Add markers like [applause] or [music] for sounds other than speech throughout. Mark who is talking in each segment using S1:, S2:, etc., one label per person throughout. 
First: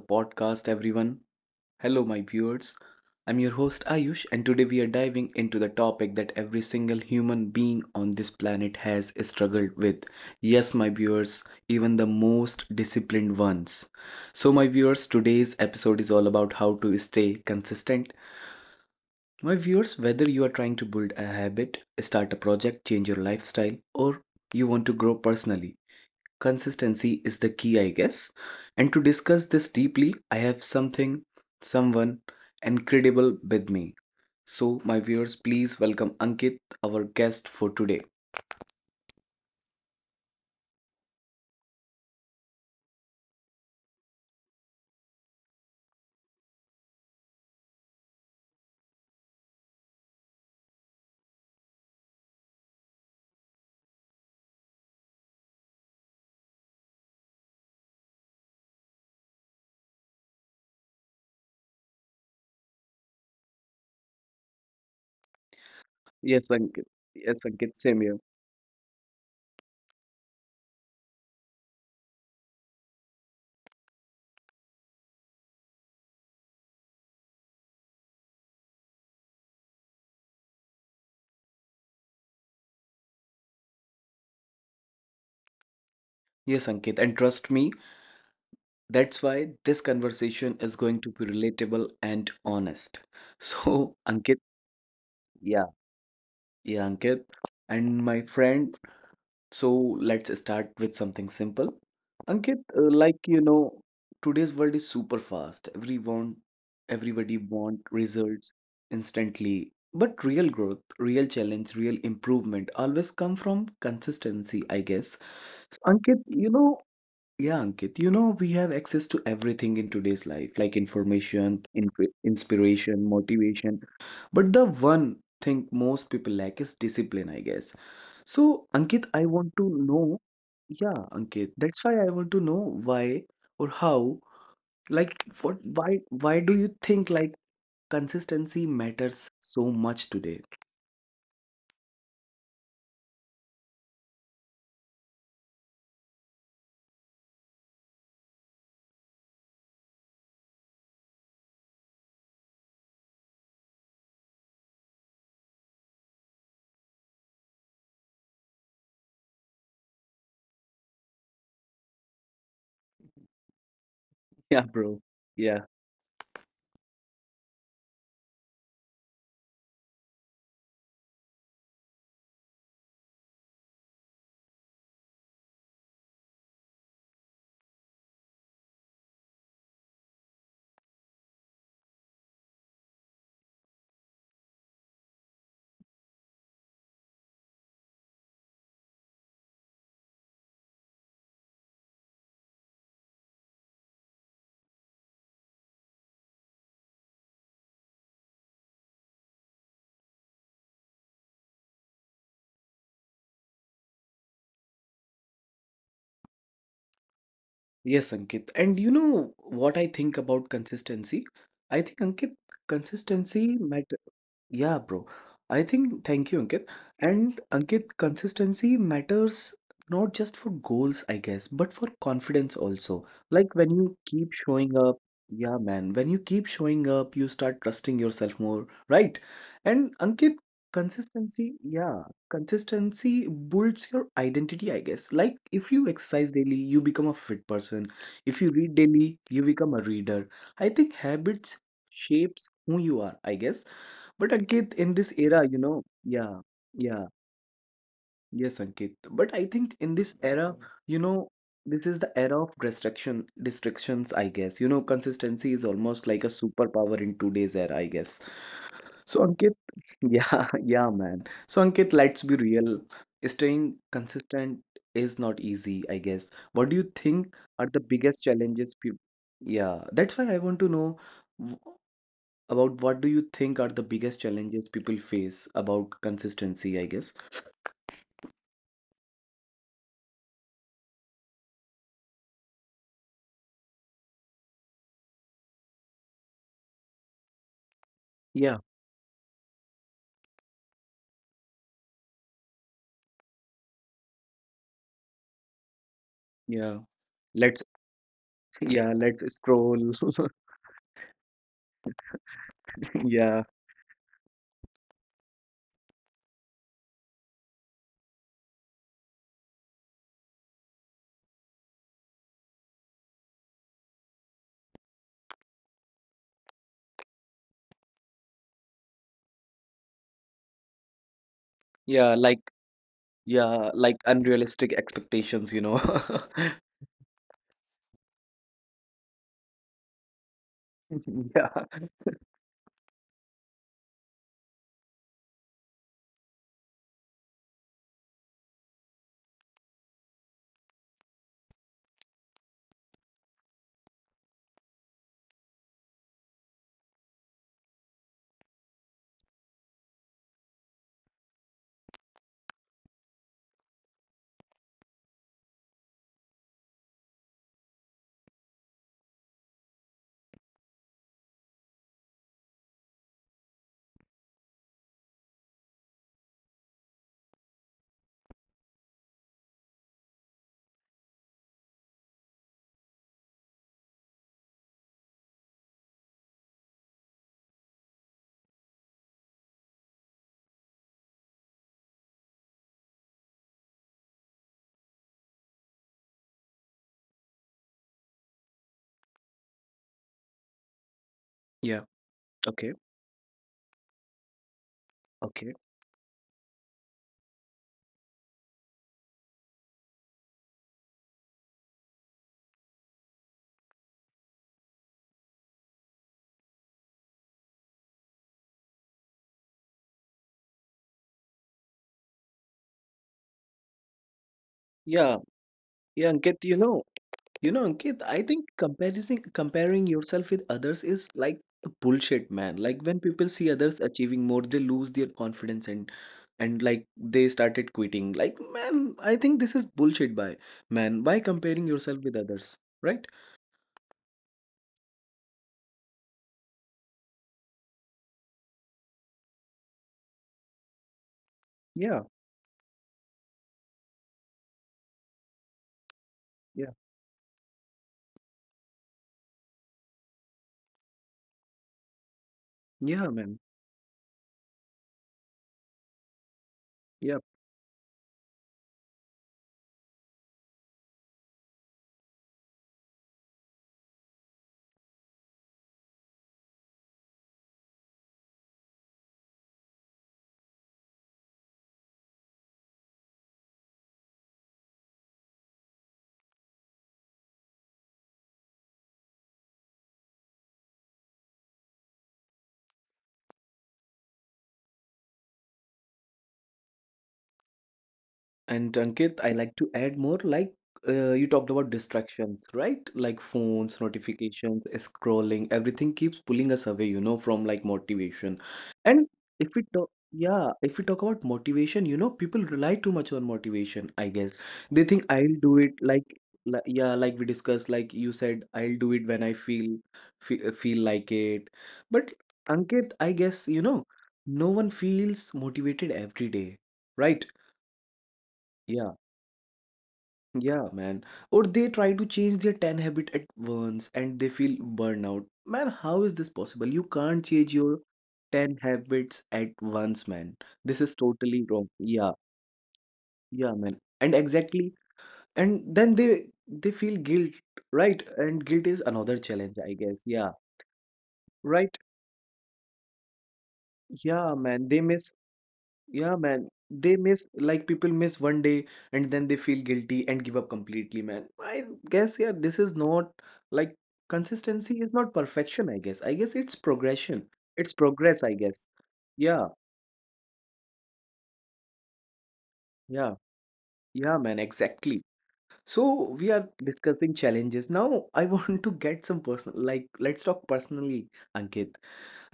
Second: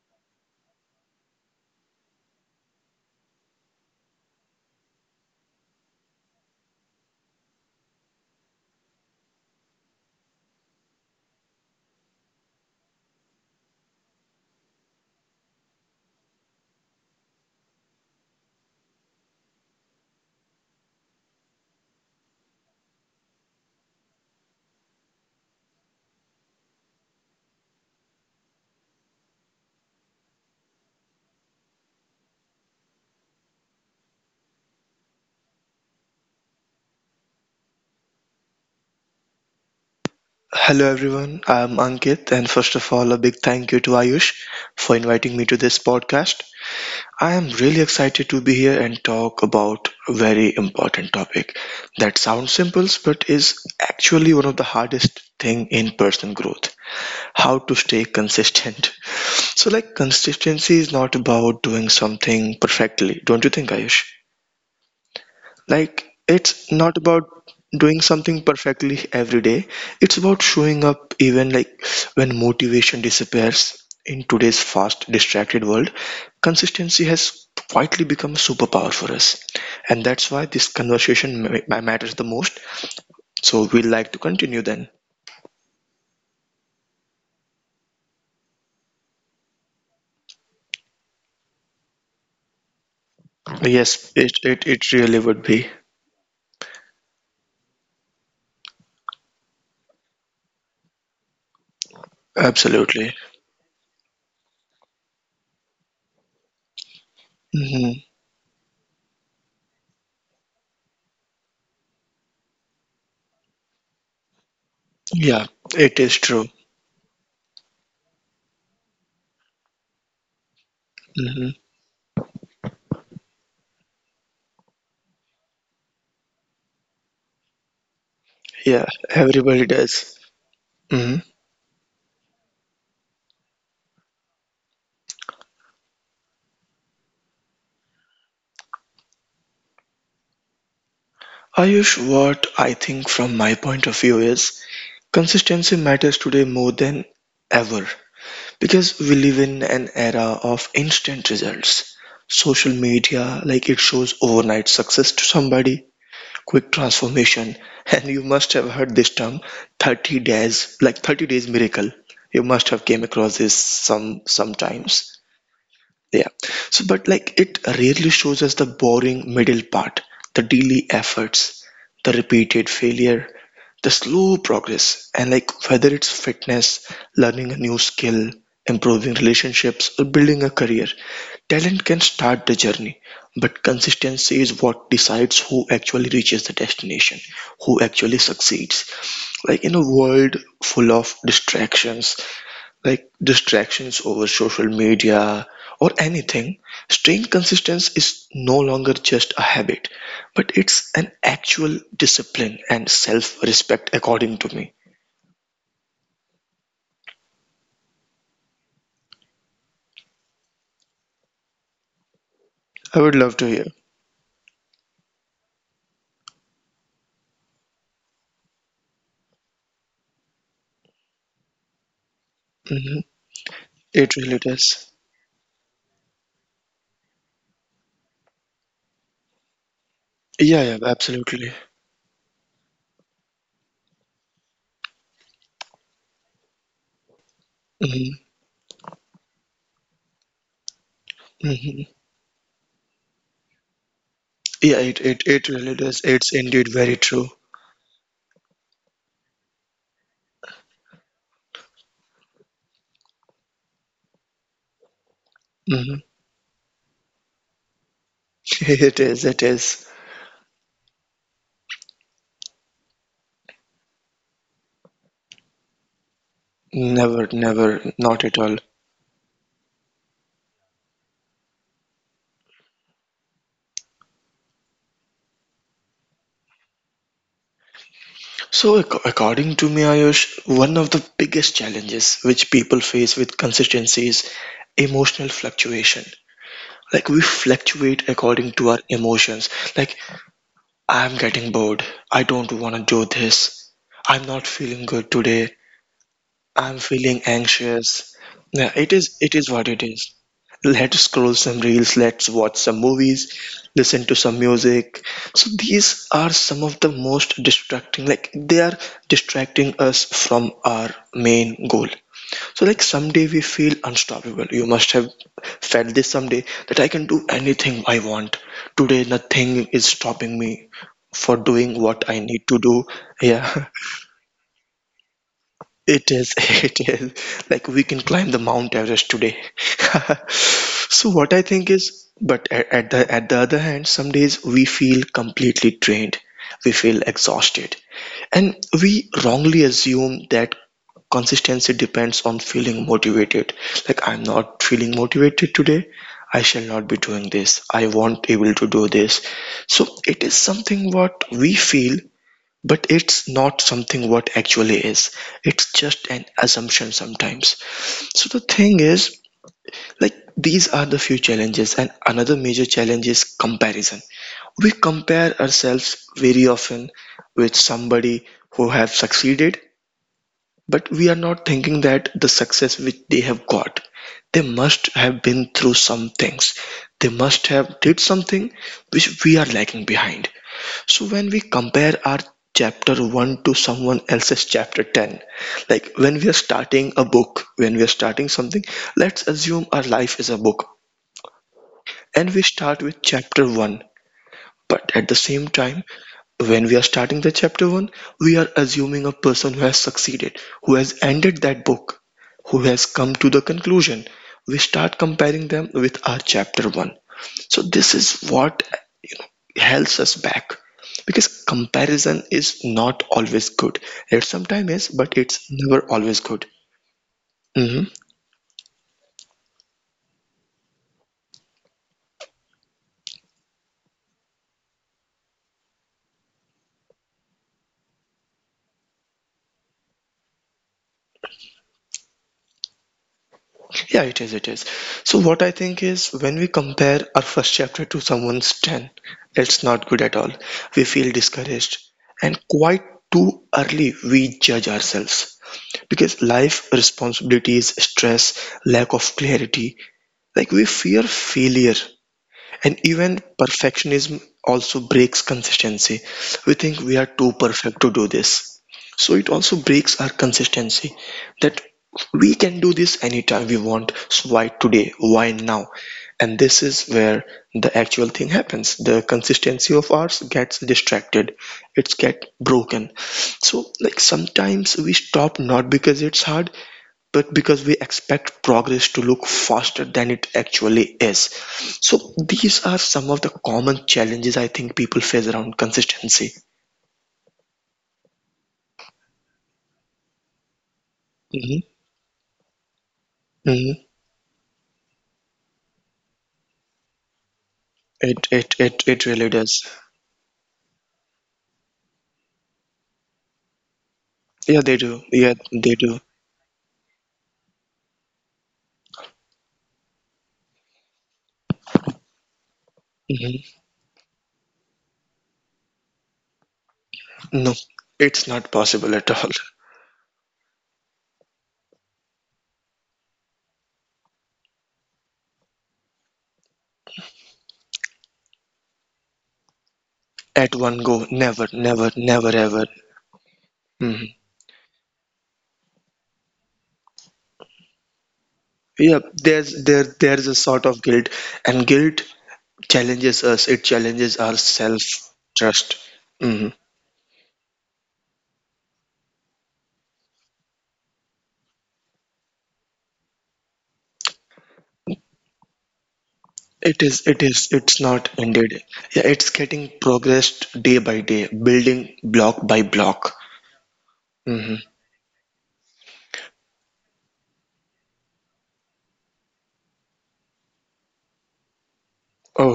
S1: podcast, everyone. Hello, my viewers. I'm your host Ayush, and today we are diving into the topic that every single human being on this planet has struggled with. Yes, my viewers, even the most disciplined ones. So, my viewers, today's episode is all about how to stay consistent. My viewers, whether you are trying to build a habit, start a project, change your lifestyle, or you want to grow personally, consistency is the key, I guess. And to discuss this deeply, I have someone incredible with me. So, my viewers, please welcome Ankit, our guest for today.
S2: Hello everyone, I'm Ankit, and first of all, a big thank you to Ayush for inviting me to this podcast. I am really excited to be here and talk about a very important topic that sounds simple but is actually one of the hardest thing in personal growth. How to stay consistent. [laughs] So like consistency is not about doing something perfectly, don't you think Ayush? Like,
S1: Yes,
S2: it's not
S1: Ankit.
S2: about
S1: Yes, Ankit,
S2: doing
S1: same here.
S2: something perfectly every day. It's about showing up even like when motivation disappears. In today's fast, distracted world, consistency has quietly become a superpower for us. And that's why this conversation matters the most. So we'd like to continue then.
S1: Yes, Ankit, and trust me, that's why this conversation is going to be relatable and honest.
S2: Yes,
S1: So, [laughs]
S2: it,
S1: Ankit,
S2: it, it really would be.
S1: yeah. yeah, Ankit, and my friend, So let's start with something simple. Ankit,
S2: Absolutely.
S1: today's world is super fast. Everybody want
S2: Hmm.
S1: results instantly. But real growth, real challenge, real improvement always come from consistency, I guess.
S2: Yeah,
S1: So,
S2: it is true.
S1: Ankit, you know, we have access to everything in today's life, like
S2: Hmm.
S1: information, in inspiration, motivation. But the one thing most people lack is discipline, I guess. So,
S2: Yeah, everybody does. Mm-hmm.
S1: Ankit, that's why I want to know why or how, like, what, why do you think like consistency matters so much today?
S2: Ayush, what I think from my point of view is consistency matters today more than ever because we live in an era of instant results. Social media, like it shows overnight success to somebody, quick transformation, [laughs] and you must have heard this term 30 days, like 30 days miracle. You must have came across this
S1: Yeah,
S2: sometimes.
S1: bro.
S2: Yeah. So, but like it rarely shows us the boring middle part, the daily efforts, the repeated failure, the slow progress, and like whether it's fitness, learning a new skill, improving relationships, or building a career. Talent can start the journey, but consistency is what decides who actually reaches the destination, who actually succeeds. Like in a world full of distractions, like distractions over social media or anything, staying consistent is no longer just a habit, but it's an actual discipline and self respect, according to me.
S1: Yes, Ankit. And you know what I think about consistency? I think, Ankit,
S2: I would love to hear.
S1: consistency matter. Yeah, bro. I think, thank you, Ankit. And Ankit, consistency matters not just for goals, I guess, but for
S2: Hmm.
S1: confidence also.
S2: It really does.
S1: When you keep showing up, you start trusting yourself more, right? And
S2: Yeah, yeah, absolutely.
S1: Consistency, yeah, consistency builds your identity, I guess. Like if you exercise daily, you become a fit
S2: Mm-hmm.
S1: person. If you read daily, you become a reader. I think
S2: Mm-hmm.
S1: habits shapes who you are, I guess,
S2: Yeah,
S1: but
S2: it, it,
S1: Ankit, in
S2: it
S1: this
S2: really
S1: era,
S2: does.
S1: you
S2: It's
S1: know,
S2: indeed
S1: yeah,
S2: very true.
S1: yeah, yes, Ankit, but I think in this era, you know, this is the era of restrictions, I guess. You know, consistency
S2: Mm-hmm.
S1: is almost like a superpower in today's era, I
S2: [laughs]
S1: guess.
S2: It is, it is.
S1: So, Ankit, [laughs] Ankit, let's be real. Staying consistent is not easy, I guess.
S2: Never,
S1: What do you
S2: never,
S1: think
S2: not at
S1: are
S2: all.
S1: the biggest challenges? People? Yeah, that's why I want to know about what do you think are the biggest challenges people face about consistency, I guess?
S2: So, according to me, Ayush, one of the biggest challenges which people face with consistency is emotional fluctuation. Like, we fluctuate according to our
S1: Yeah,
S2: emotions. Like, I'm getting bored. I don't want to do this. I'm not feeling good today. I'm
S1: yeah.
S2: feeling
S1: Let's
S2: anxious. Yeah,
S1: [laughs] yeah,
S2: it is
S1: let's
S2: what it is.
S1: scroll. [laughs]
S2: Let's scroll some reels, let's watch some movies,
S1: Yeah,
S2: listen to some music. So these are some of the most distracting, like they are distracting us from our main goal. So like someday we feel unstoppable. You must have felt this someday that I can do anything I want. Today nothing is stopping me for doing what I
S1: yeah,
S2: need
S1: like
S2: to do. Yeah.
S1: yeah, like unrealistic expectations, you know.
S2: It
S1: [laughs]
S2: is, [laughs] it is. Like we can climb the Mount Everest today. [laughs] So what I
S1: Yeah.
S2: think is, but at the other hand, some days we feel completely drained. We feel exhausted. And we wrongly assume that consistency depends on feeling motivated. Like I'm not feeling motivated today. I shall not be doing this. I won't able to do this. So it is something what we feel but it's not something what actually is. It's just an assumption sometimes. So the thing is, like these are the few challenges, and another major challenge is comparison. We compare ourselves very often with somebody who have succeeded, but we are not thinking that the success which they have got, they must have been through some things. They must have did something which we are lagging behind. So when we compare our chapter 1 to someone else's chapter 10, like when we are starting a book, when we are starting something, let's assume our life is a book
S1: Yeah.
S2: and we start
S1: Okay.
S2: with chapter 1. But at the same
S1: Okay.
S2: time, when we are starting the chapter one, we are assuming a person who has succeeded, who has ended that book, who has come to the conclusion. We start comparing them with our chapter one. So this is what you know helps us back because comparison is not always good. It sometimes is, but
S1: Yeah.
S2: it's never always
S1: Yeah,
S2: good.
S1: Ankit, you know,
S2: Mm-hmm.
S1: Ankit, I think comparison comparing yourself with others is like the bullshit, man. Like when people see others achieving more, they lose their confidence and like they started quitting. Like, man, I think this is bullshit by man. Why comparing yourself with others? Right?
S2: Yeah, it is, it is. So what I think is when we compare our first chapter to someone's 10, it's not good at all. We feel discouraged
S1: Yeah,
S2: and quite too early we judge ourselves because life
S1: yeah.
S2: responsibilities, stress, lack of clarity, like we fear failure and even
S1: Yeah, man.
S2: perfectionism also breaks consistency. We think we are
S1: Yeah.
S2: too perfect to do this. So it also breaks our consistency that we can do this anytime we want. So why today? Why now? And this is where the actual thing happens. The consistency of ours gets distracted. It's get broken. So like sometimes we stop not because it's hard, but because we expect progress to look faster than it actually is. So these are some of the common challenges I think people face around consistency.
S1: And Ankit, I like to add more like you
S2: Hmm.
S1: talked about distractions, right? Like
S2: Hmm.
S1: phones, notifications, scrolling, everything keeps pulling us away, you know, from like
S2: It, it
S1: motivation.
S2: it it
S1: And
S2: really does.
S1: if we talk about motivation, you know, people rely too much on motivation, I guess.
S2: Yeah, they do.
S1: They think
S2: Yeah,
S1: I'll do
S2: they
S1: it
S2: do.
S1: like yeah, like we discussed, like you said, I'll do it when I feel like it. But Ankit, I
S2: Hmm.
S1: guess, you know, no one feels motivated every day, right?
S2: No, it's not possible at all. [laughs]
S1: Yeah, man. Or they try to change their 10 habit at once and they feel burnout. Man, how is this possible? You can't change your 10 habits at once,
S2: At
S1: man.
S2: one
S1: This
S2: go,
S1: is
S2: never,
S1: totally wrong.
S2: never, never,
S1: Yeah,
S2: ever.
S1: yeah, man.
S2: Hmm.
S1: And exactly. And then they feel guilt, right? And guilt
S2: Yeah,
S1: is another
S2: there's
S1: challenge,
S2: there
S1: I guess.
S2: there's a
S1: Yeah,
S2: sort of guilt, and guilt
S1: right.
S2: challenges us. It challenges our
S1: Yeah,
S2: self
S1: man. They miss
S2: trust.
S1: Yeah, man. They miss like People miss one day and then they feel guilty and give up completely, man. This is not like consistency is not perfection, I guess. I guess it's
S2: It is,
S1: progression.
S2: it's
S1: It's
S2: not
S1: progress, I
S2: indeed.
S1: guess.
S2: Yeah, it's getting
S1: Yeah,
S2: progressed day by day, building block by block.
S1: yeah, yeah, man,
S2: Hmm.
S1: exactly. So we are discussing challenges. Now I [laughs] want to get some personal like let's talk personally, Ankit.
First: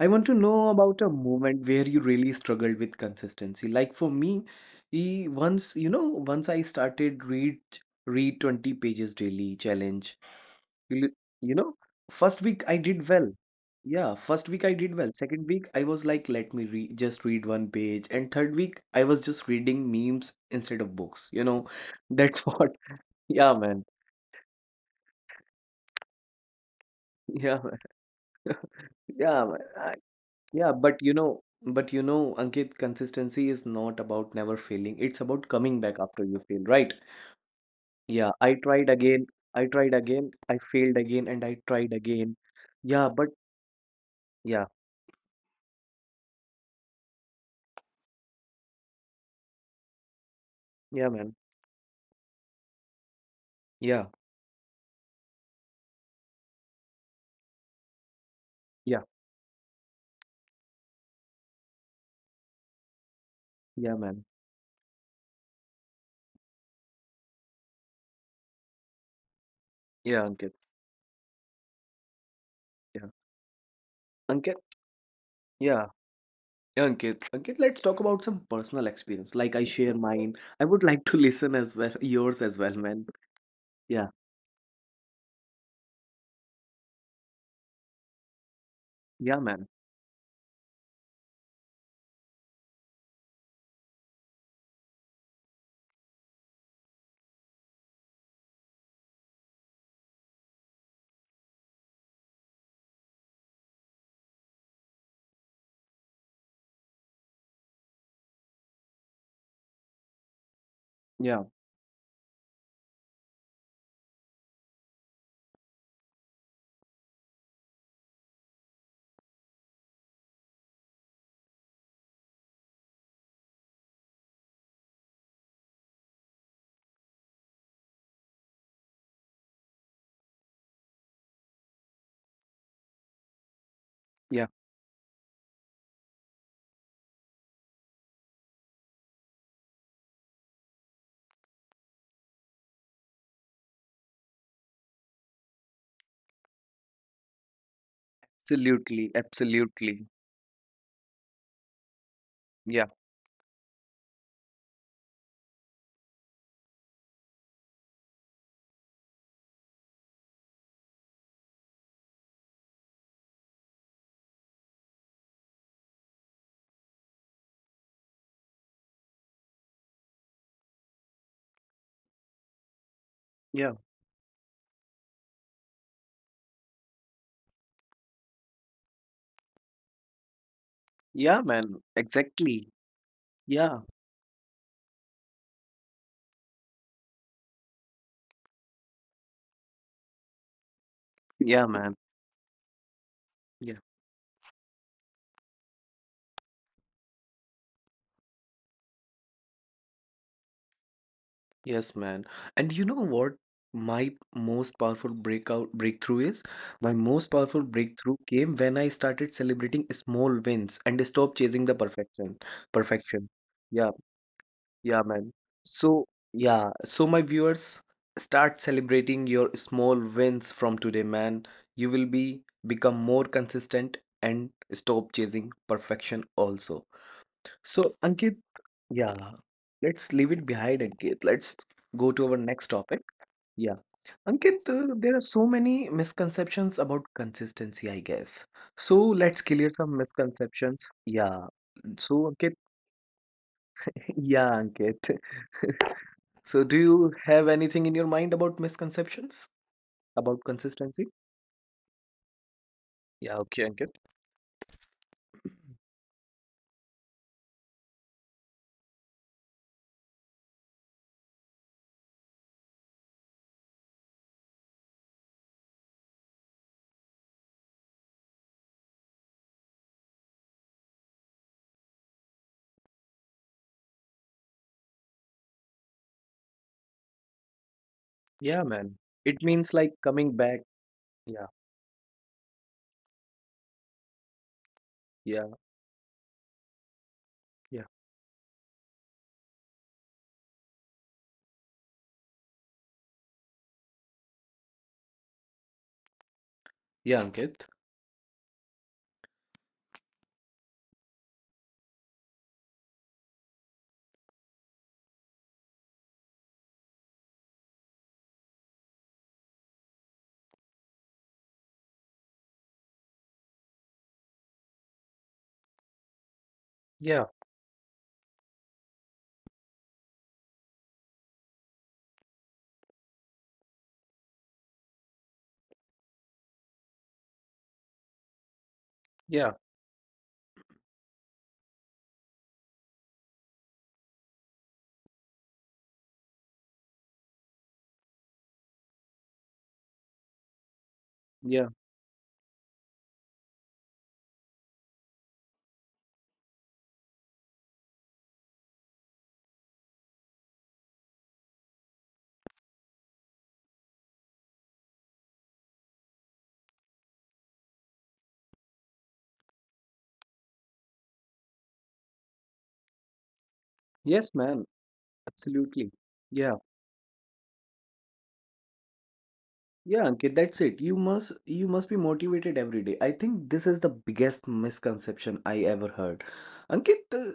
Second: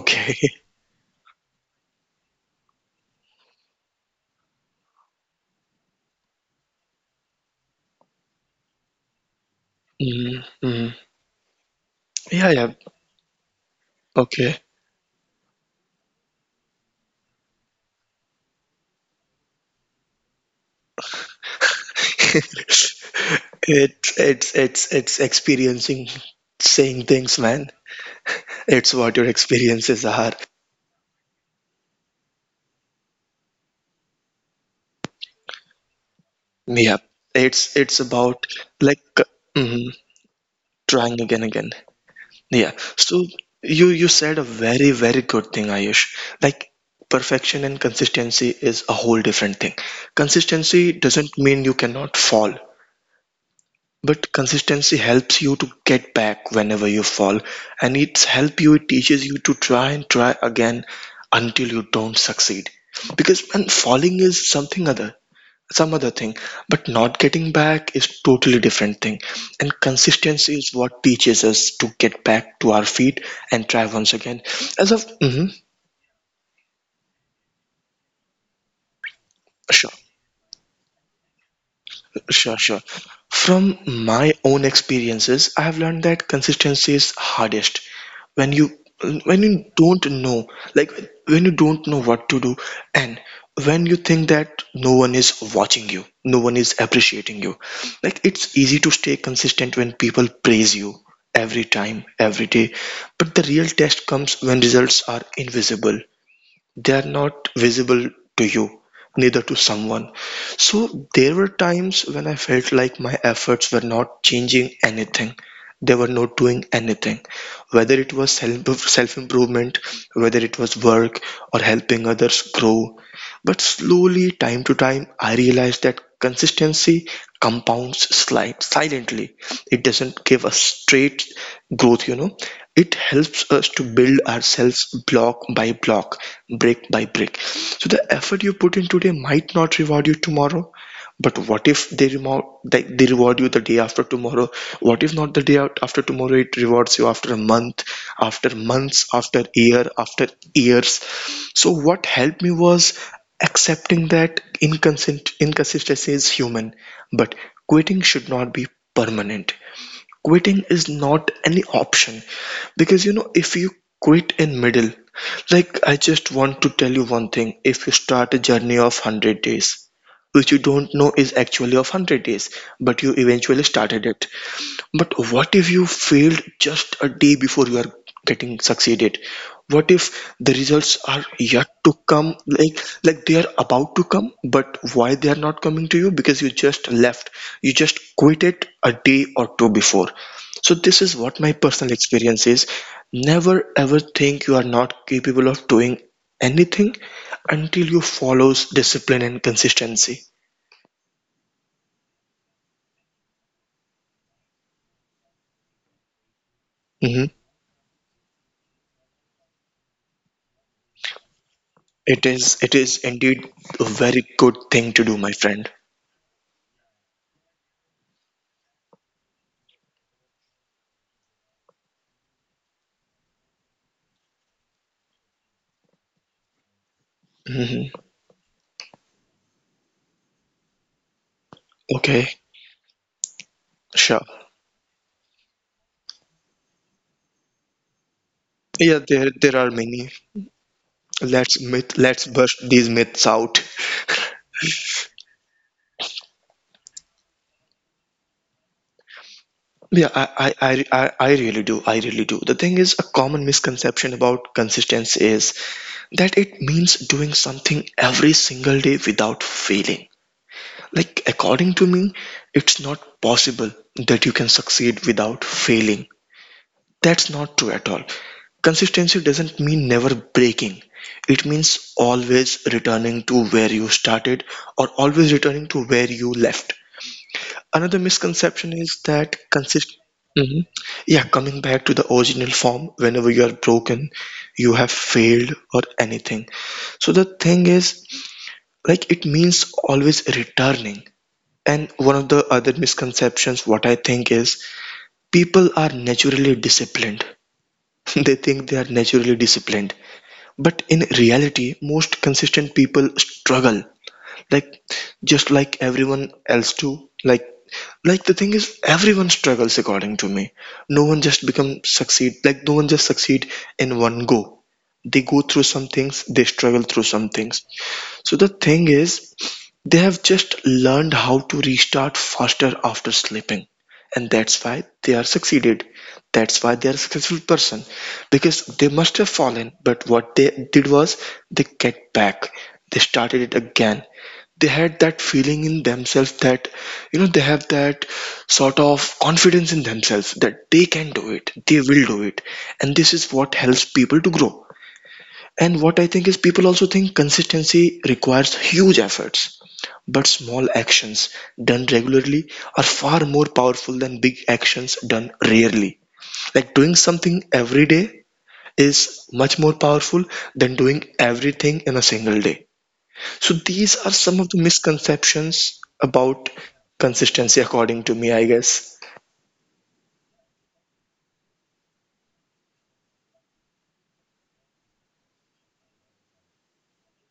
S1: I want to
S2: [laughs]
S1: know about a moment where you really struggled with consistency. Like for me, once I started read 20 pages daily challenge.
S2: Mm-hmm.
S1: You, you know, first
S2: Yeah,
S1: week
S2: yeah.
S1: I did well. Yeah, first
S2: Okay.
S1: week I did well. Second week I was like, let me re just read one page. And third week I was just reading memes instead of books. You know, that's what.
S2: [laughs]
S1: [laughs] Yeah, man.
S2: It's experiencing saying things,
S1: Yeah,
S2: man.
S1: man. [laughs]
S2: It's what your
S1: Yeah, man.
S2: experiences are.
S1: Yeah, but you know, Ankit, consistency is not about never failing. It's about coming back after you fail, right?
S2: Yeah. It's
S1: Yeah, I
S2: about
S1: tried
S2: like
S1: again, I tried
S2: mhm,
S1: again, I failed again,
S2: trying
S1: and
S2: again
S1: I
S2: again.
S1: tried again.
S2: Yeah.
S1: Yeah, but
S2: So you said a
S1: yeah,
S2: very, very good thing, Ayush. Like perfection and consistency is a whole different thing. Consistency
S1: yeah, man.
S2: doesn't mean you cannot fall,
S1: Yeah,
S2: but consistency helps you to get back whenever you fall, and it's help you, it
S1: yeah,
S2: teaches you to try and try again until you don't succeed. Because man,
S1: yeah,
S2: falling
S1: man.
S2: is some other thing but not getting back is totally different thing and
S1: Yeah,
S2: consistency
S1: Ankit.
S2: is what teaches us to get back to our
S1: Yeah,
S2: feet and try once again
S1: Ankit.
S2: as of mhm,
S1: Yeah. Yeah, Ankit, let's talk about some personal experience. Like I
S2: sure.
S1: share mine. I would like to [laughs] listen as well, yours
S2: Sure,
S1: as well,
S2: sure.
S1: man.
S2: From
S1: Yeah,
S2: my own experiences, I have learned that consistency is hardest when you
S1: yeah,
S2: when you
S1: man.
S2: don't know, like when you don't know what to do, and when you think that no one is watching you, no one is appreciating you. Like it's easy to stay consistent when people praise you every time, every day, but the real test comes when results are invisible they are not visible to you, neither to someone. So there
S1: Yeah,
S2: were times when I felt like my efforts were not changing anything. They were not doing anything. Whether it was self improvement, whether it was work or helping others grow, but slowly, time to time, I realized that consistency compounds silently. It doesn't give us straight growth, you know. It helps us to build
S1: yeah,
S2: ourselves block by block, brick by brick. So the effort you put in today might not reward you tomorrow, but what if they they reward you the day after tomorrow? What if not the day after tomorrow? It rewards you after a month, after months, after year,
S1: absolutely.
S2: after years. So what helped me
S1: Yeah,
S2: was accepting that inconsistency is human, but quitting should not be permanent, quitting is not any option because you know if you quit in middle, like I just want to tell you one thing, if you start a journey of 100 days which you don't know is actually of 100 days but you eventually
S1: yeah.
S2: started it, but what if you failed just a day before you are getting succeeded? What if the results are
S1: Yeah,
S2: yet
S1: man.
S2: to come,
S1: Exactly.
S2: like they are
S1: Yeah.
S2: about to come, but why they are not coming to you? Because you just left, you just quit it a day or two before. So this is what my
S1: Yeah,
S2: personal
S1: man.
S2: experience is. Never
S1: Yeah.
S2: ever think you are not capable of doing anything until you follows discipline and consistency.
S1: Yes, man. And you know what my most powerful breakout breakthrough is? My
S2: Mhm.
S1: most powerful breakthrough came when I started celebrating small wins and stopped chasing the
S2: It
S1: perfection.
S2: is, it is
S1: Perfection.
S2: indeed a
S1: Yeah.
S2: very good thing to
S1: Yeah,
S2: do, my
S1: man.
S2: friend.
S1: So, yeah. So my viewers, start celebrating your small wins from today, man. You will be Become more consistent and stop chasing perfection also. So,
S2: Mhm.
S1: Ankit, yeah, let's leave it behind, Ankit. Let's go to
S2: Okay,
S1: our next topic. Yeah.
S2: sure.
S1: Ankit, there are so many misconceptions about consistency, I guess. So
S2: Yeah, there
S1: let's
S2: there
S1: clear
S2: are
S1: some
S2: many.
S1: misconceptions. Yeah.
S2: Let's myth let's
S1: So, Ankit,
S2: bust these myths out.
S1: [laughs] yeah, Ankit. [laughs] So, do you have anything in your mind about misconceptions
S2: Yeah,
S1: about
S2: I, I, I,
S1: consistency?
S2: I I really do. I really do. The thing is, a
S1: Yeah,
S2: common
S1: okay, Ankit.
S2: misconception about consistency is that it means doing something every single day without failing. Like, according to me, it's not possible that you can succeed without failing. That's not true at all. Consistency doesn't mean never breaking. It means always returning to where you started or always returning to where you left. Another
S1: Yeah,
S2: misconception
S1: man.
S2: is
S1: It
S2: that
S1: means like
S2: consist.
S1: coming back.
S2: Mhm. Yeah,
S1: Yeah,
S2: coming back to the original form whenever you are broken, you have
S1: yeah,
S2: failed or anything. So the thing
S1: yeah.
S2: is, like it means always returning. And one of the other misconceptions, what I think is, people are naturally
S1: Yeah,
S2: disciplined.
S1: Ankit.
S2: [laughs] They think they are naturally disciplined, but in reality, most consistent people struggle. Like just like everyone else too. Like the thing is everyone struggles according to me. No one just become succeed like no one just succeed in one go. They go through some things, they struggle
S1: Yeah,
S2: through some things. So the thing is they have just learned how to restart faster after sleeping, and that's why they are succeeded, that's why they are a successful person, because they must have
S1: yeah,
S2: fallen, but what they did was they get back, they started it again, they had that feeling in themselves that they have that sort of confidence in themselves that they can do it,
S1: yeah.
S2: they will do it. And this is what helps people to grow. And what I think is people also think consistency requires huge efforts, but small actions done regularly are far more powerful than big actions done rarely. Like doing something every day is much more powerful than doing everything in a single day. So these are
S1: Yes,
S2: some of
S1: man.
S2: the misconceptions
S1: Absolutely. Yeah.
S2: about consistency according to me, I guess.
S1: Yeah, Ankit, that's it. You must be motivated every day. I think this is the biggest misconception I ever heard. Ankit,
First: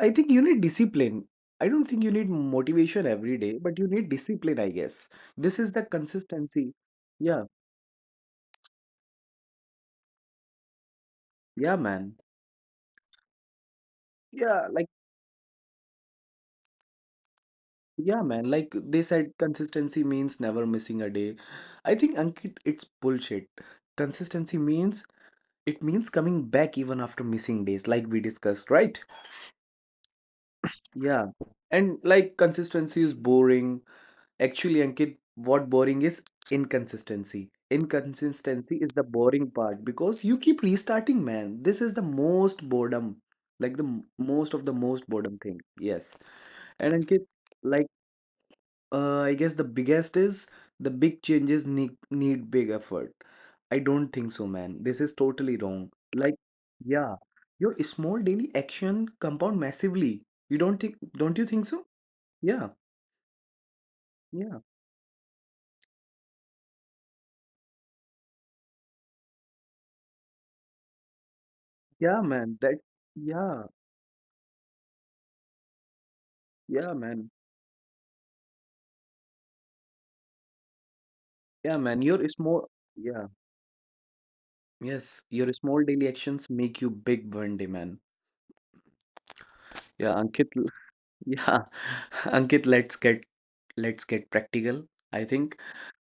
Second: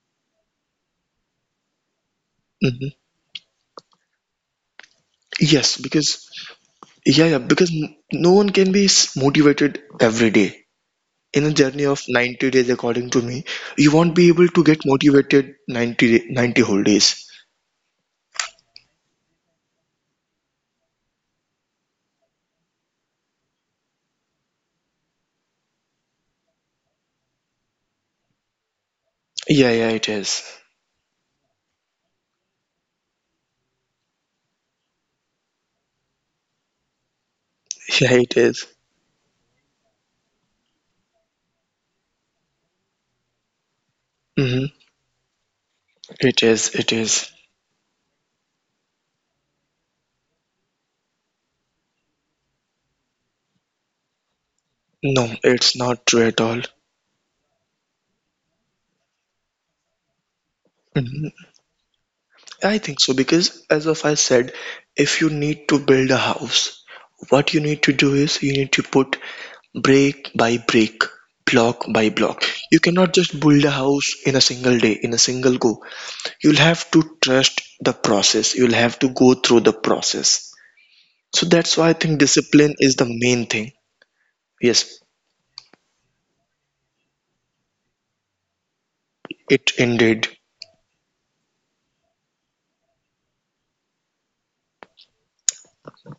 S1: I think you need discipline. I don't think you need
S2: Hmm.
S1: motivation every day, but you need discipline, I guess. This is
S2: Yes,
S1: the
S2: because
S1: consistency.
S2: yeah, yeah,
S1: Yeah,
S2: because no one can be motivated every day. In a
S1: yeah,
S2: journey of
S1: man.
S2: 90 days, according to me, you won't be able to
S1: Yeah, like
S2: get motivated 90 whole days.
S1: yeah, man. Like they said, consistency means never missing a day. I think Ankit, it's bullshit. Consistency means it means coming back even after missing days, like we discussed, right?
S2: Yeah, yeah, it is.
S1: Yeah. And like consistency is boring. Actually, Ankit, what boring is inconsistency.
S2: [laughs] yeah, it is.
S1: Inconsistency is the boring part because you keep restarting, man. This is the most boredom, like the
S2: Mhm.
S1: most boredom thing. Yes. And
S2: It
S1: Ankit,
S2: is
S1: like I guess the biggest is the big changes need big effort. I don't think so, man. This is
S2: No,
S1: totally
S2: it's
S1: wrong.
S2: not true at
S1: Like,
S2: all.
S1: yeah, your small daily action compound massively. You don't think,
S2: Mhm.
S1: Don't you think so?
S2: I
S1: Yeah,
S2: think so because, as of I said,
S1: yeah,
S2: if you need to build a house, what you need to do is you need to put brick by brick, block by
S1: yeah,
S2: block.
S1: man.
S2: You
S1: That,
S2: cannot just build a
S1: yeah,
S2: house in a single day, in a single go. You'll have
S1: yeah,
S2: to
S1: man.
S2: trust the process, you'll have to go through the process. So that's
S1: Yeah,
S2: why I
S1: man.
S2: think
S1: Your
S2: discipline
S1: small,
S2: is the
S1: yeah,
S2: main thing. Yes,
S1: yes. Your small daily actions make you big one day, man.
S2: it indeed.
S1: Yeah, Ankit. [laughs] Yeah, [laughs] Ankit. Let's get, let's get practical. I think.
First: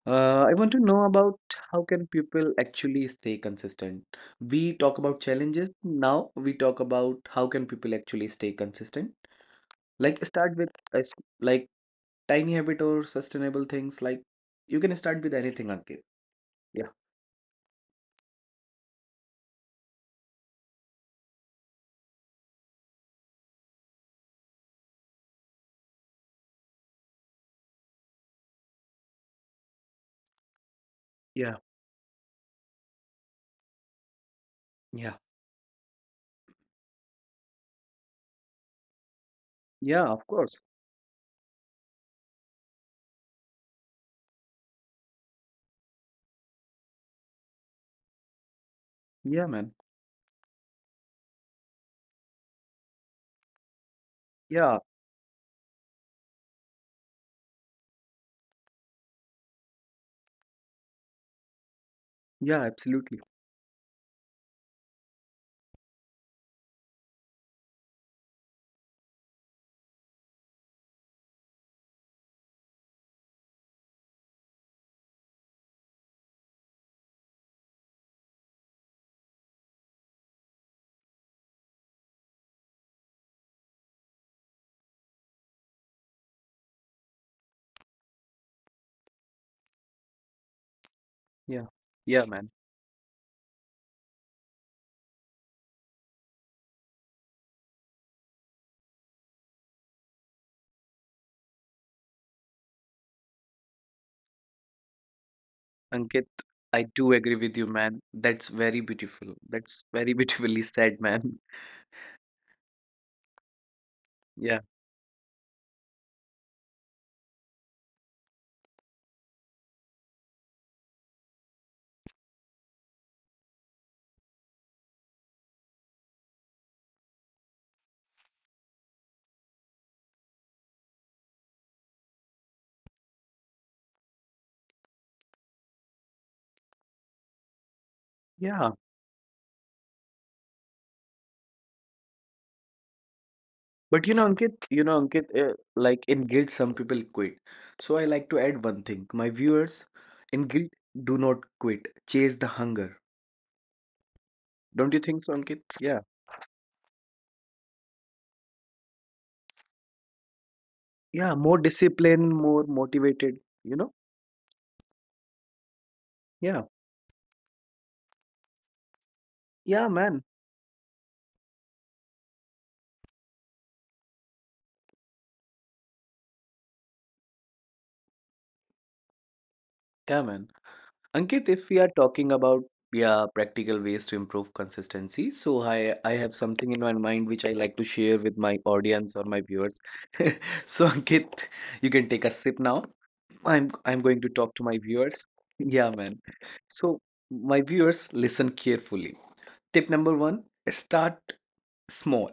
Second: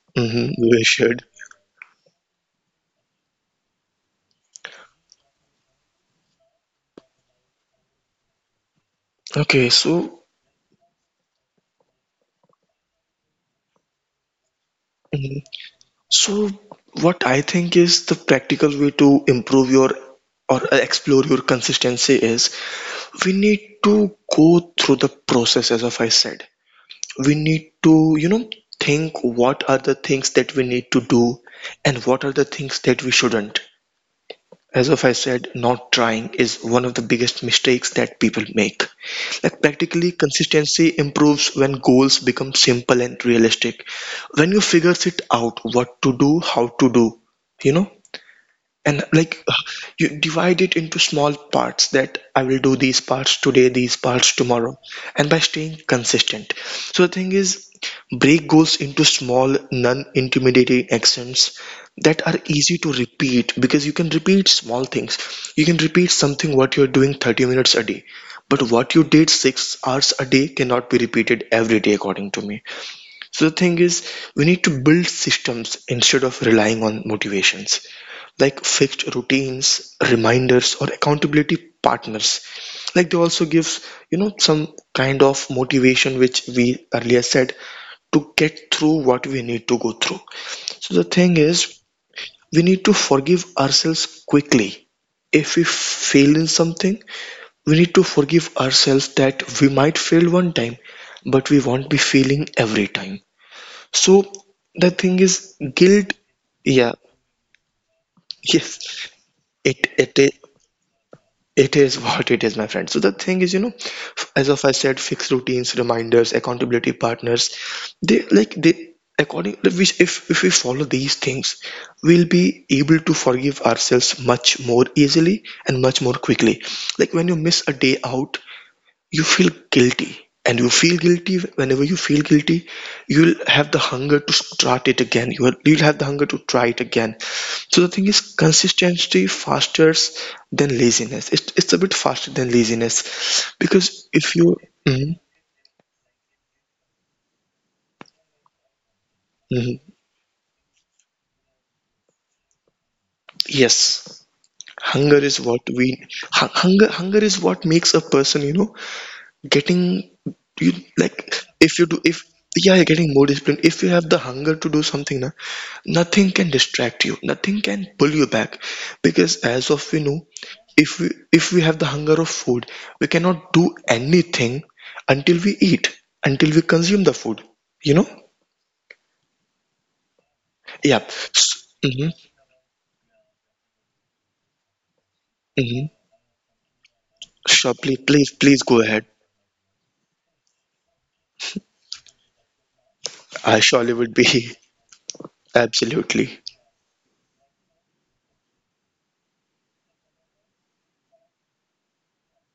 S2: Mm-hmm,
S1: I want to
S2: we
S1: know
S2: should.
S1: about how can people actually stay consistent. We talk about challenges. Now we talk about how can people actually stay consistent.
S2: Okay,
S1: Like
S2: so
S1: start with a s- like tiny habit or sustainable things. Like you can start with
S2: mhm.
S1: anything, Ankit.
S2: So
S1: Yeah,
S2: what I think is the practical way to improve your or explore your consistency is we need to go through the process. As of I said, we need to you know think what are the things that we need to do
S1: yeah,
S2: and what are the things that we shouldn't. As
S1: yeah,
S2: of I said, not trying is one of the biggest mistakes that people make. Like
S1: yeah, of
S2: practically,
S1: course.
S2: consistency improves when goals become simple and realistic. When you figures it out what to do, how to do, you know? And
S1: Yeah,
S2: like
S1: man.
S2: you divide it into small parts, that I will do these parts today, these parts
S1: Yeah,
S2: tomorrow, and by staying consistent. So the thing is, break goals into small non-intimidating actions that
S1: yeah,
S2: are easy
S1: absolutely.
S2: to repeat, because you can repeat small things, you can repeat something what you're doing 30 minutes a day, but what you did 6 hours a day cannot be repeated every day, according to me. So the thing is, we need to build systems instead of relying on motivations, like fixed routines, reminders, or accountability partners. Like they also gives, you know, some kind of motivation, which we earlier said, to get through what we need to go through. So the thing
S1: Yeah,
S2: is,
S1: yeah, man.
S2: we need to forgive ourselves quickly. If we fail in something, we need to forgive ourselves that we might fail one time, but we won't be failing every time. So the thing is,
S1: Ankit,
S2: guilt,
S1: I do
S2: yeah,
S1: agree with you, man. That's
S2: [laughs]
S1: very beautiful.
S2: yes,
S1: That's very [laughs]
S2: it is.
S1: beautifully said, man. [laughs]
S2: It is what it is, my friend. So the thing is, you know,
S1: Yeah,
S2: as of I said, fixed routines, reminders, accountability partners, they like they according if we if we follow these things, we'll be able to forgive ourselves much more easily and much more quickly. Like when you miss a day out, you feel guilty, and you feel guilty, whenever you feel guilty you'll have the hunger to start it again, you'll have the hunger to try it again. So the thing is,
S1: yeah.
S2: consistency faster than laziness, it's a bit faster than laziness
S1: But you
S2: because
S1: know,
S2: if
S1: Ankit,
S2: you mhm,
S1: like in guilt, some people quit. So I like to add one thing. My viewers,
S2: mhm.
S1: in guilt, do not quit. Chase the hunger.
S2: Yes,
S1: Don't you think so,
S2: hunger is
S1: Ankit?
S2: what
S1: Yeah,
S2: we hunger is what makes a person, you know, getting you like
S1: yeah, more
S2: if you do
S1: discipline,
S2: if
S1: more
S2: yeah you're getting more
S1: motivated,
S2: disciplined
S1: you
S2: if you
S1: know?
S2: have the hunger to do something na, nothing can
S1: Yeah,
S2: distract you, nothing can pull you back, because as of
S1: yeah,
S2: we know,
S1: man.
S2: if we have the hunger of food, we cannot do anything until we eat, until we consume the food, you know.
S1: Yeah, man.
S2: Yeah,
S1: Ankit, if we
S2: mm-hmm,
S1: are talking about yeah practical ways to improve consistency, so
S2: mm-hmm.
S1: I have something in my mind which
S2: Sure,
S1: I like to share with
S2: please
S1: my
S2: go ahead.
S1: audience or my viewers. [laughs] So Ankit, you can take a sip now.
S2: I
S1: I'm
S2: surely would
S1: I'm
S2: be.
S1: going to talk to my viewers.
S2: [laughs]
S1: Yeah,
S2: absolutely.
S1: man. So my viewers, listen carefully. Tip number one: start small.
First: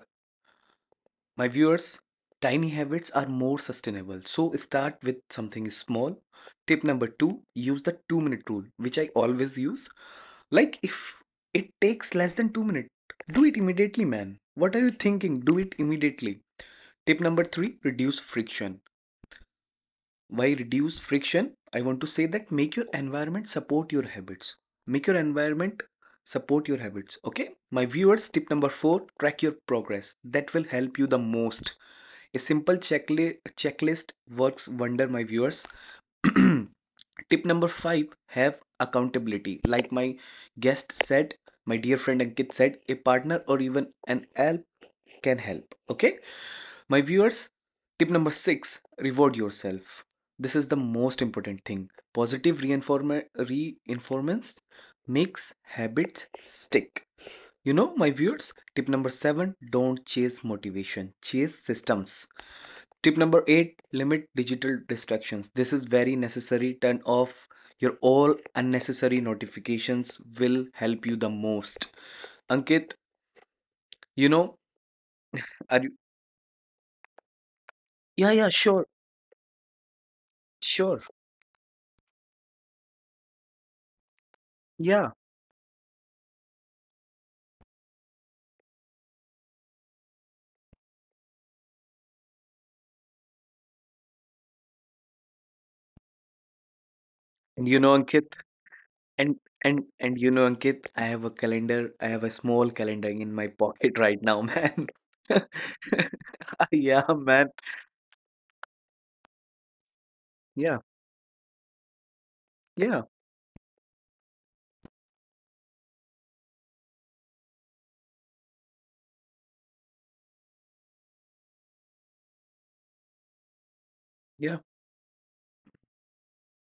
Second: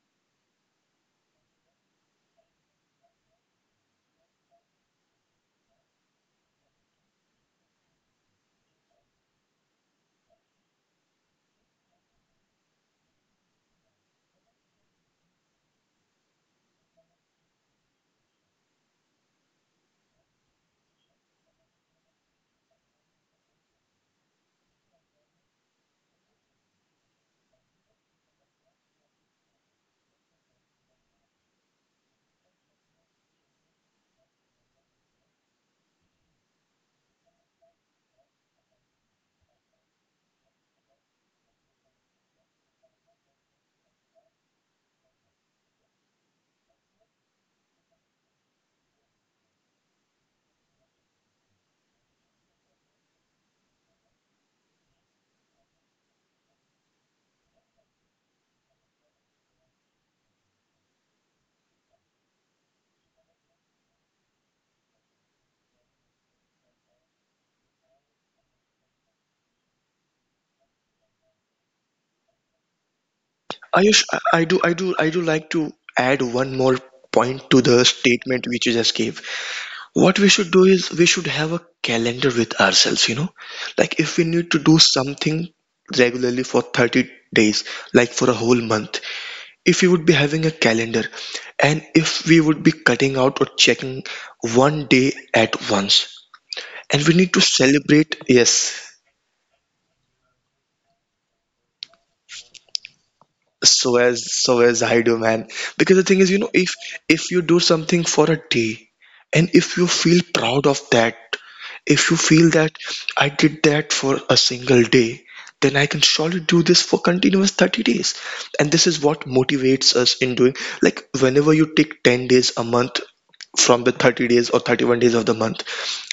S1: My viewers, tiny habits are more sustainable. So start with something small. Tip number two: use the two-minute rule, which I always use like if it takes less than 2 minutes, do it immediately, man. What are you thinking? Do it immediately. Tip number 3, reduce friction. Why reduce friction? I want to say that make your environment support your habits. Make your environment support your habits, okay? My viewers, tip number 4, track your progress. That will help you the most. A simple checklist works wonder, my viewers. [clears throat] Tip number five have accountability. Like my guest said, my dear friend Ankit said, a partner or even an help can help. Okay, my viewers, tip number six reward yourself. This is the most important thing. Positive reinformance makes habits stick. You know, my viewers, tip number seven don't chase motivation, chase systems. Tip number eight limit digital distractions. This is very necessary. Turn off your all unnecessary notifications, will help you the most. Ankit, you know,
S2: Ayush, I do
S1: are you?
S2: like to add one more point to
S1: Yeah,
S2: the
S1: yeah, sure,
S2: statement which you just gave. What we
S1: sure.
S2: should do is we should have a calendar with ourselves, you know, like if we need
S1: Yeah.
S2: to do something regularly for 30 days, like for a whole month, if we would be having a calendar, and if we would be cutting out or checking one day at once, and we
S1: And you
S2: need
S1: know,
S2: to
S1: Ankit,
S2: celebrate, yes,
S1: and and you know, Ankit, I have a calendar. I have a small calendar in my pocket right now, [laughs] man.
S2: so as I do, man. Because the thing
S1: [laughs]
S2: is, you know,
S1: Yeah, man.
S2: if you do something for a day, and if you feel
S1: Yeah,
S2: proud of that, if you feel
S1: yeah,
S2: that I did that for a single day, then I can surely do this for continuous 30 days. And this is what motivates us in doing. Like whenever you take 10 days a month from the
S1: yeah,
S2: 30 days or 31 days of the month,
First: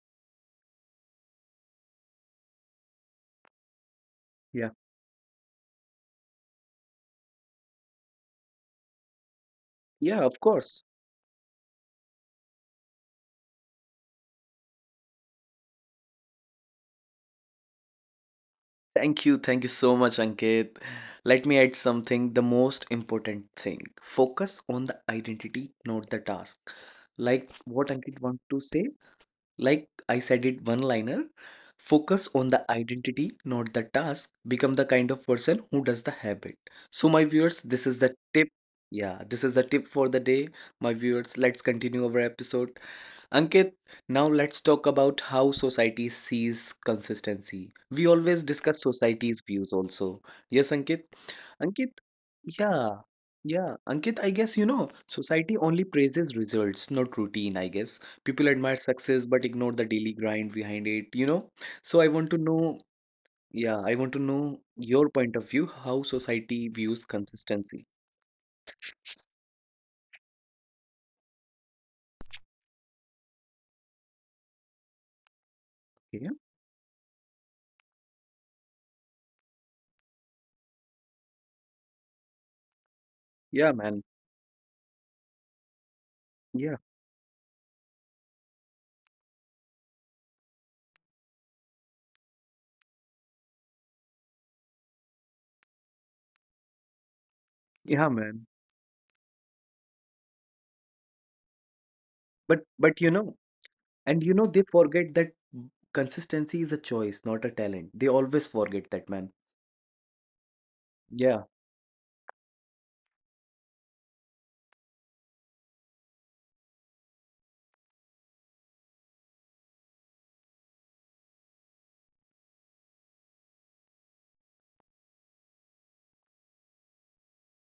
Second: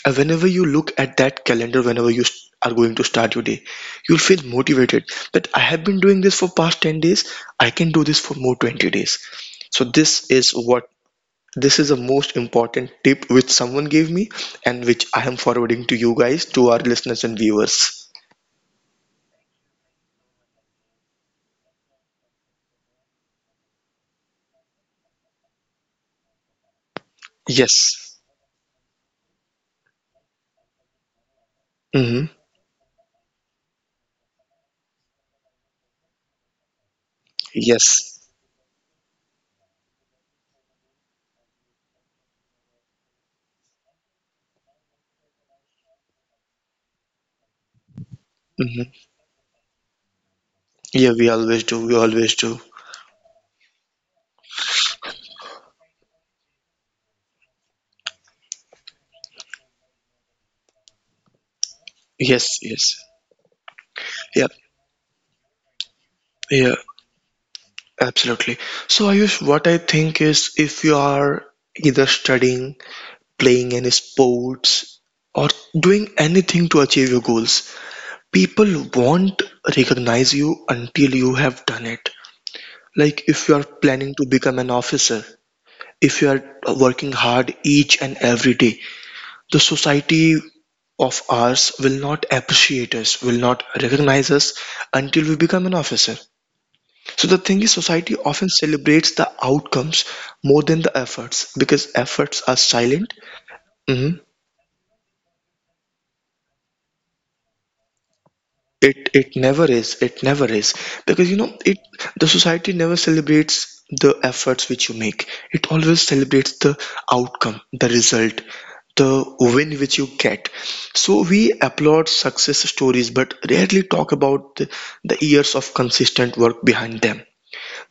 S2: and whenever you look at that calendar, whenever you are going to start your day, you'll feel
S1: yeah,
S2: motivated that I have been doing this for past 10 days, I can do this for more 20 days. So
S1: yeah. Of course.
S2: this is the most important tip which someone gave me and which I am forwarding to you guys, to our listeners and viewers.
S1: Thank you. Thank you so much, Ankit. Let me add something. The most important thing focus on the identity, not the task. Like what
S2: Yes.
S1: Ankit want to say, like I said it one liner
S2: Mm-hmm.
S1: focus on the identity, not the task. Become the kind of person who does the habit. So, my viewers, this is
S2: Yes.
S1: the tip. Yeah, this is the tip for the day. My viewers, let's continue our episode. Ankit, now let's talk about how society sees consistency. We always
S2: Mm-hmm.
S1: discuss society's views also. Yes,
S2: Yeah,
S1: Ankit?
S2: we always do. We
S1: Ankit,
S2: always do.
S1: yeah. Yeah, Ankit, I guess you know, society only praises results, not routine, I guess. People admire success but ignore the daily grind behind it, you know? So I want to
S2: Yes,
S1: know,
S2: yes.
S1: yeah, I want to
S2: Yeah,
S1: know your point of view, how
S2: yeah,
S1: society views consistency.
S2: absolutely. So, Ayush, what I think is if you are either studying, playing any sports, or doing
S1: Yeah,
S2: anything to achieve your goals. People won't recognize you until you have done it. Like if you are
S1: yeah,
S2: planning
S1: man.
S2: to become an officer, if you are
S1: Yeah,
S2: working hard each and every day, the society of ours will not appreciate us, will not recognize us until we become an officer. So the thing is, society
S1: yeah,
S2: often
S1: man.
S2: celebrates the outcomes more than the efforts, because efforts are
S1: But
S2: silent.
S1: but you know,
S2: Mhm.
S1: and you know, they forget that consistency is a choice, not a talent. They always forget
S2: It
S1: that,
S2: it
S1: man.
S2: never is. It never is. Because you know,
S1: Yeah,
S2: it the society never celebrates the efforts which you make. It always celebrates the outcome, the result, the win which you get. So we applaud success stories but rarely talk about the years of consistent work behind them.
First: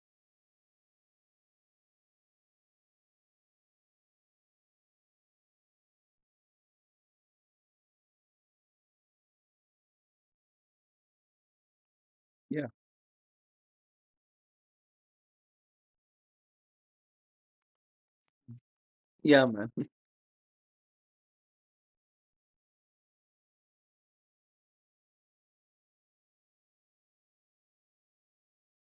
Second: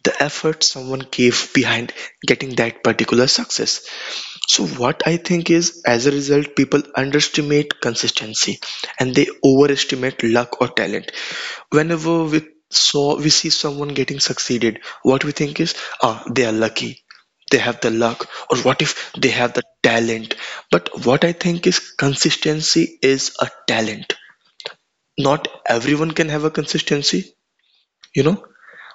S2: The effort someone gave behind getting that particular success. So, what I think is, as a result, people underestimate consistency and they overestimate luck or talent. Whenever we
S1: yeah,
S2: saw we see someone getting succeeded, what we think is ah, they are lucky, they have the luck, or what if they
S1: yeah,
S2: have the
S1: man.
S2: talent. But what I think is, consistency is a talent. Not everyone can have a consistency, you know.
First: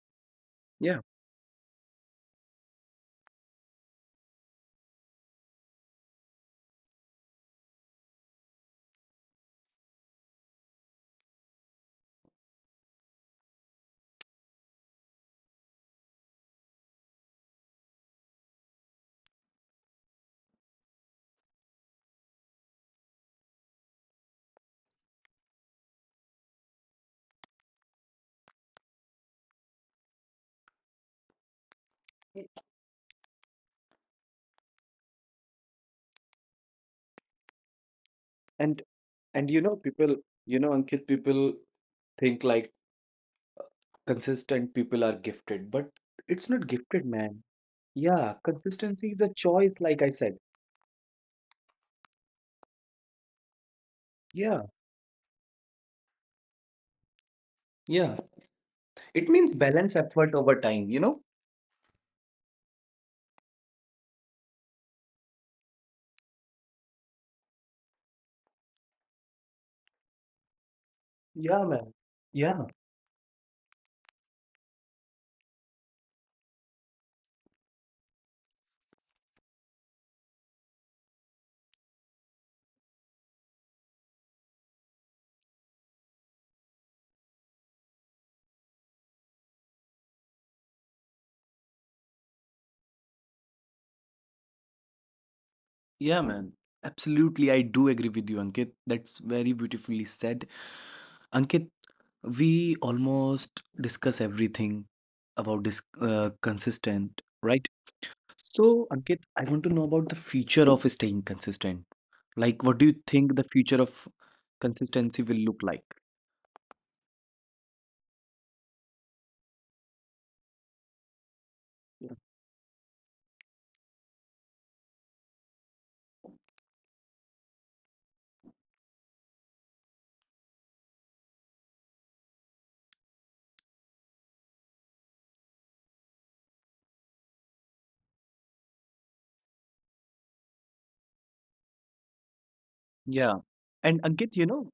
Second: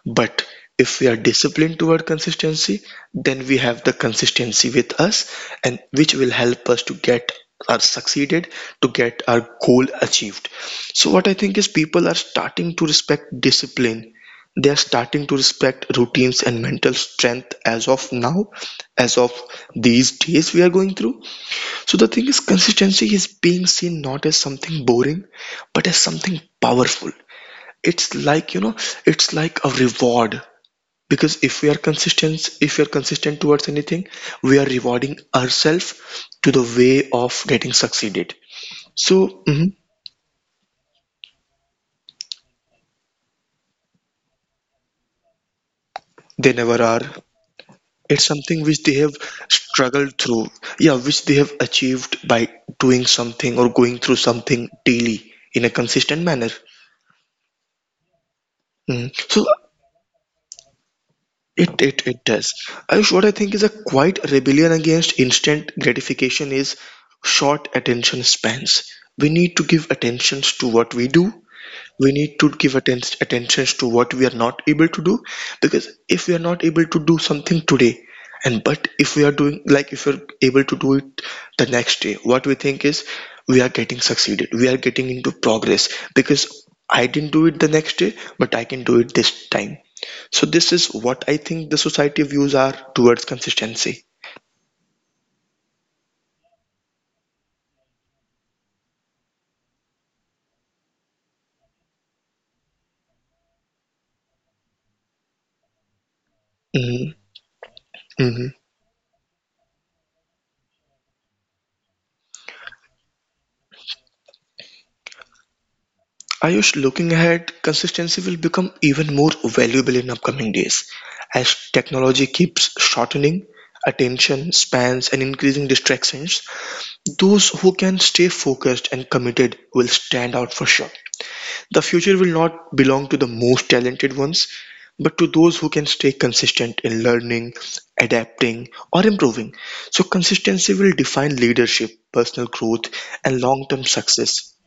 S2: But if
S1: Yeah.
S2: we are disciplined toward consistency, then we have the consistency with us, and which will help us to get our succeeded, to get our goal achieved. So what I think is, people are starting to respect discipline. They are starting to respect routines and mental strength as of now, as of these days we are going through. So the thing is, consistency is being seen not as something boring, but as something powerful. It's like, you know, it's like a reward, because if we are consistent towards anything, we are rewarding ourselves to the way of getting succeeded.
S1: And
S2: So
S1: and you know,
S2: mhm,
S1: people, you know, Ankit, people think like consistent people are gifted, but it's
S2: they
S1: not
S2: never
S1: gifted,
S2: are.
S1: man. Yeah,
S2: It's something which they
S1: consistency is
S2: have
S1: a choice, like I
S2: struggled
S1: said.
S2: through. Yeah, which they have achieved by doing something or going through
S1: Yeah,
S2: something daily in a consistent manner.
S1: yeah.
S2: Mhm.
S1: It means
S2: So
S1: balance effort over time, you know?
S2: it, it does. Ayush, what I think is a quite rebellion against instant gratification is short attention spans. We need to give attentions to what we do,
S1: Yeah, man.
S2: we need to
S1: Yeah,
S2: give attentions to what we are not able to do. Because if we are not able to do something today, and but if we are doing, like if we're able to do it the next day, what we think is we are getting succeeded, we are getting into progress, because I didn't do it the next day, but I can do it this time. So this is what I think the society views are towards consistency.
S1: yeah, man. Absolutely, I do agree with you, Ankit. That's very beautifully said. Ankit, we almost discuss everything about this
S2: Mm-hmm.
S1: consistent, right?
S2: Mm-hmm.
S1: So, Ankit, I want to know about the future of staying consistent. Like, what do you think the future of consistency will look like?
S2: Ayush, looking ahead, consistency will become even more valuable in upcoming days, as
S1: Yeah.
S2: technology keeps shortening attention spans and increasing distractions. Those who can stay focused and committed will stand out for sure. The future will not belong to the most talented ones, but to those who can stay consistent in learning, adapting, or improving. So, consistency will define leadership, personal growth,
S1: Yeah.
S2: and long term
S1: And Ankit, you
S2: success.
S1: know,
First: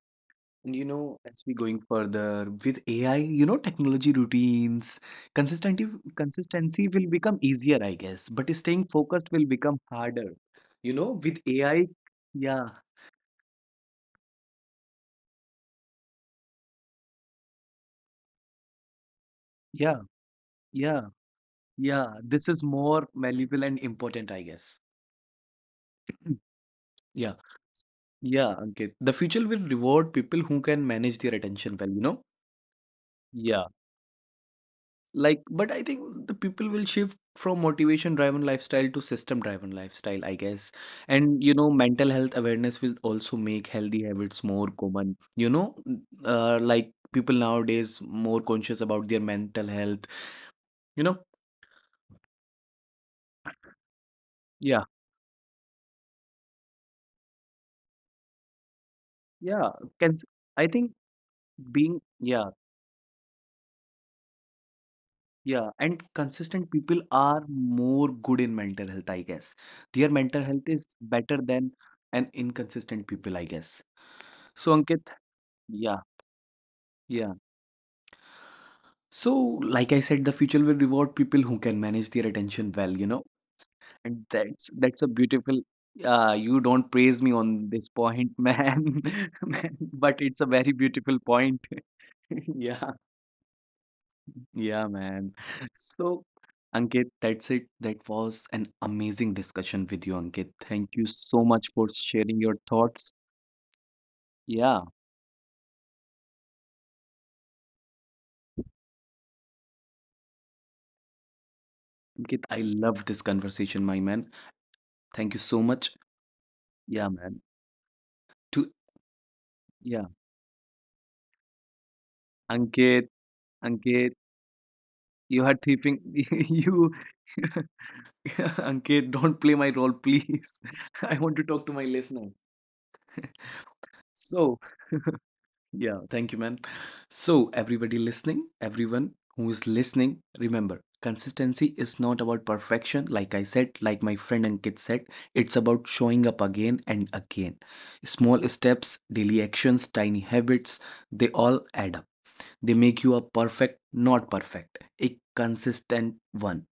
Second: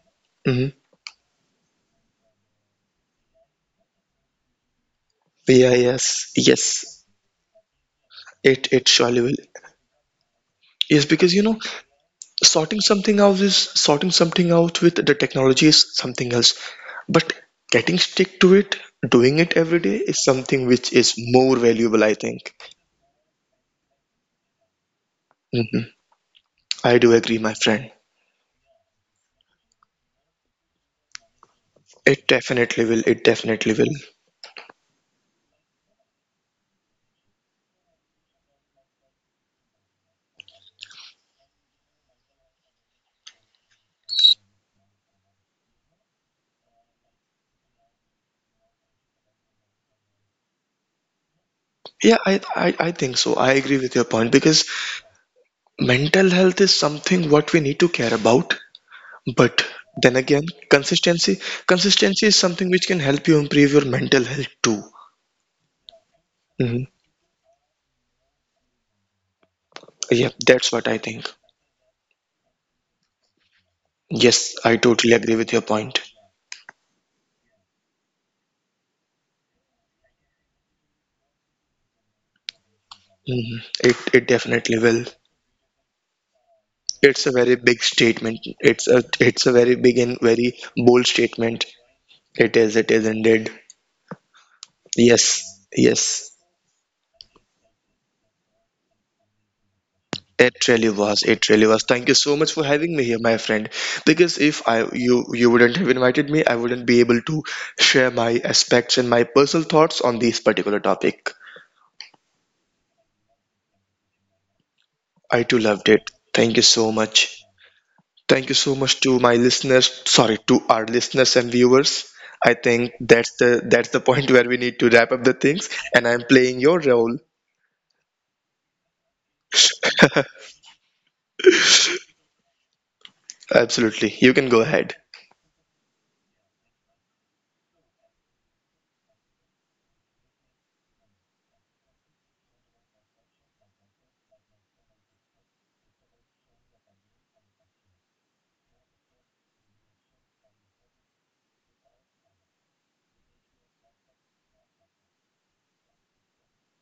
S2: Mhm.
S1: and you know, as we going further with AI, you know, technology routines,
S2: Yeah,
S1: consistency
S2: yes,
S1: consistency
S2: yes,
S1: will become easier, I guess, but
S2: It
S1: staying
S2: it surely
S1: focused
S2: will.
S1: will become harder. You
S2: Yes,
S1: know,
S2: because
S1: with
S2: you know,
S1: AI, yeah,
S2: sorting something out is sorting something out with the technology is something else. But getting stick to it, doing it every day
S1: yeah,
S2: is something which
S1: yeah,
S2: is more valuable, I
S1: yeah. This
S2: think.
S1: is more valuable and important, I guess.
S2: Hmm.
S1: Mm.
S2: I do
S1: Yeah,
S2: agree, my friend.
S1: yeah, Ankit. The future will reward people who can manage their attention well, you know?
S2: It definitely will. It
S1: Yeah.
S2: definitely will.
S1: Like, but I think the people will shift from motivation driven lifestyle to system driven lifestyle, I guess. And you know, mental health awareness will also make healthy habits more common. You know, like people nowadays more conscious about their mental health. You know,
S2: Yeah, I think so. I agree with your point because
S1: yeah,
S2: mental health is something what we need to care about. But
S1: yeah.
S2: then
S1: Can
S2: again,
S1: I think
S2: consistency
S1: being
S2: consistency is
S1: yeah,
S2: something which can help you improve your mental health too.
S1: yeah, and consistent
S2: Mm-hmm.
S1: people are more good in mental health, I guess. Their
S2: Yep,
S1: mental health
S2: that's
S1: is
S2: what I think.
S1: better than an inconsistent people, I guess.
S2: Yes,
S1: So
S2: I
S1: Ankit,
S2: totally agree with your
S1: yeah,
S2: point.
S1: yeah. So, like I said, the future will reward people who can manage their attention well, you know,
S2: Mhm. It
S1: and
S2: it
S1: that's
S2: definitely
S1: that's
S2: will.
S1: a beautiful. You don't praise
S2: It's
S1: me
S2: a very
S1: on this
S2: big
S1: point, [laughs]
S2: statement. It's
S1: man,
S2: a
S1: man,
S2: very big
S1: but
S2: and
S1: it's a
S2: very
S1: very
S2: bold
S1: beautiful point.
S2: statement.
S1: [laughs] Yeah,
S2: It is indeed.
S1: yeah, man.
S2: Yes,
S1: So,
S2: yes.
S1: Ankit, that's it. That was an amazing discussion with you, Ankit.
S2: It
S1: Thank
S2: really
S1: you
S2: was.
S1: so
S2: It
S1: much
S2: really was.
S1: for
S2: Thank you
S1: sharing
S2: so
S1: your
S2: much for having me
S1: thoughts.
S2: here, my friend. Because if I
S1: Yeah,
S2: you you wouldn't have invited me, I wouldn't be able to share my aspects and my personal thoughts on this particular topic.
S1: Ankit, I loved this conversation, my man. Thank you
S2: I
S1: so
S2: too loved
S1: much.
S2: it. Thank you so
S1: Yeah, man.
S2: much. Thank you
S1: To
S2: so much to my listeners,
S1: yeah,
S2: sorry, to our listeners and viewers. I think
S1: Ankit,
S2: that's the
S1: Ankit.
S2: point [laughs] where we need to wrap up the
S1: You are
S2: things,
S1: thieving.
S2: and
S1: [laughs]
S2: I'm playing your
S1: you
S2: role.
S1: [laughs] Ankit, don't play my role,
S2: [laughs]
S1: please. [laughs] I want to talk to my listener.
S2: Absolutely. You can go
S1: So,
S2: ahead.
S1: yeah, thank you, man. So, everybody listening, everyone who is listening, remember consistency is not about perfection. Like I said, like my friend Ankit said, it's about showing up again and again. Small steps, daily actions, tiny habits, they all add up. They make you a perfect, not perfect, a consistent one.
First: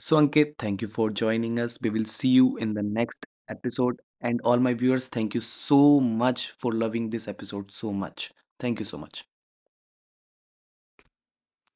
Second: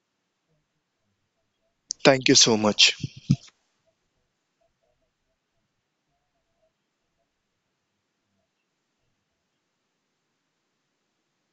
S1: So, Ankit, thank you for joining us. We will
S2: Thank
S1: see
S2: you
S1: you
S2: so
S1: in the
S2: much.
S1: next episode. And all my viewers, thank you so much for loving this episode so much. Thank you so much.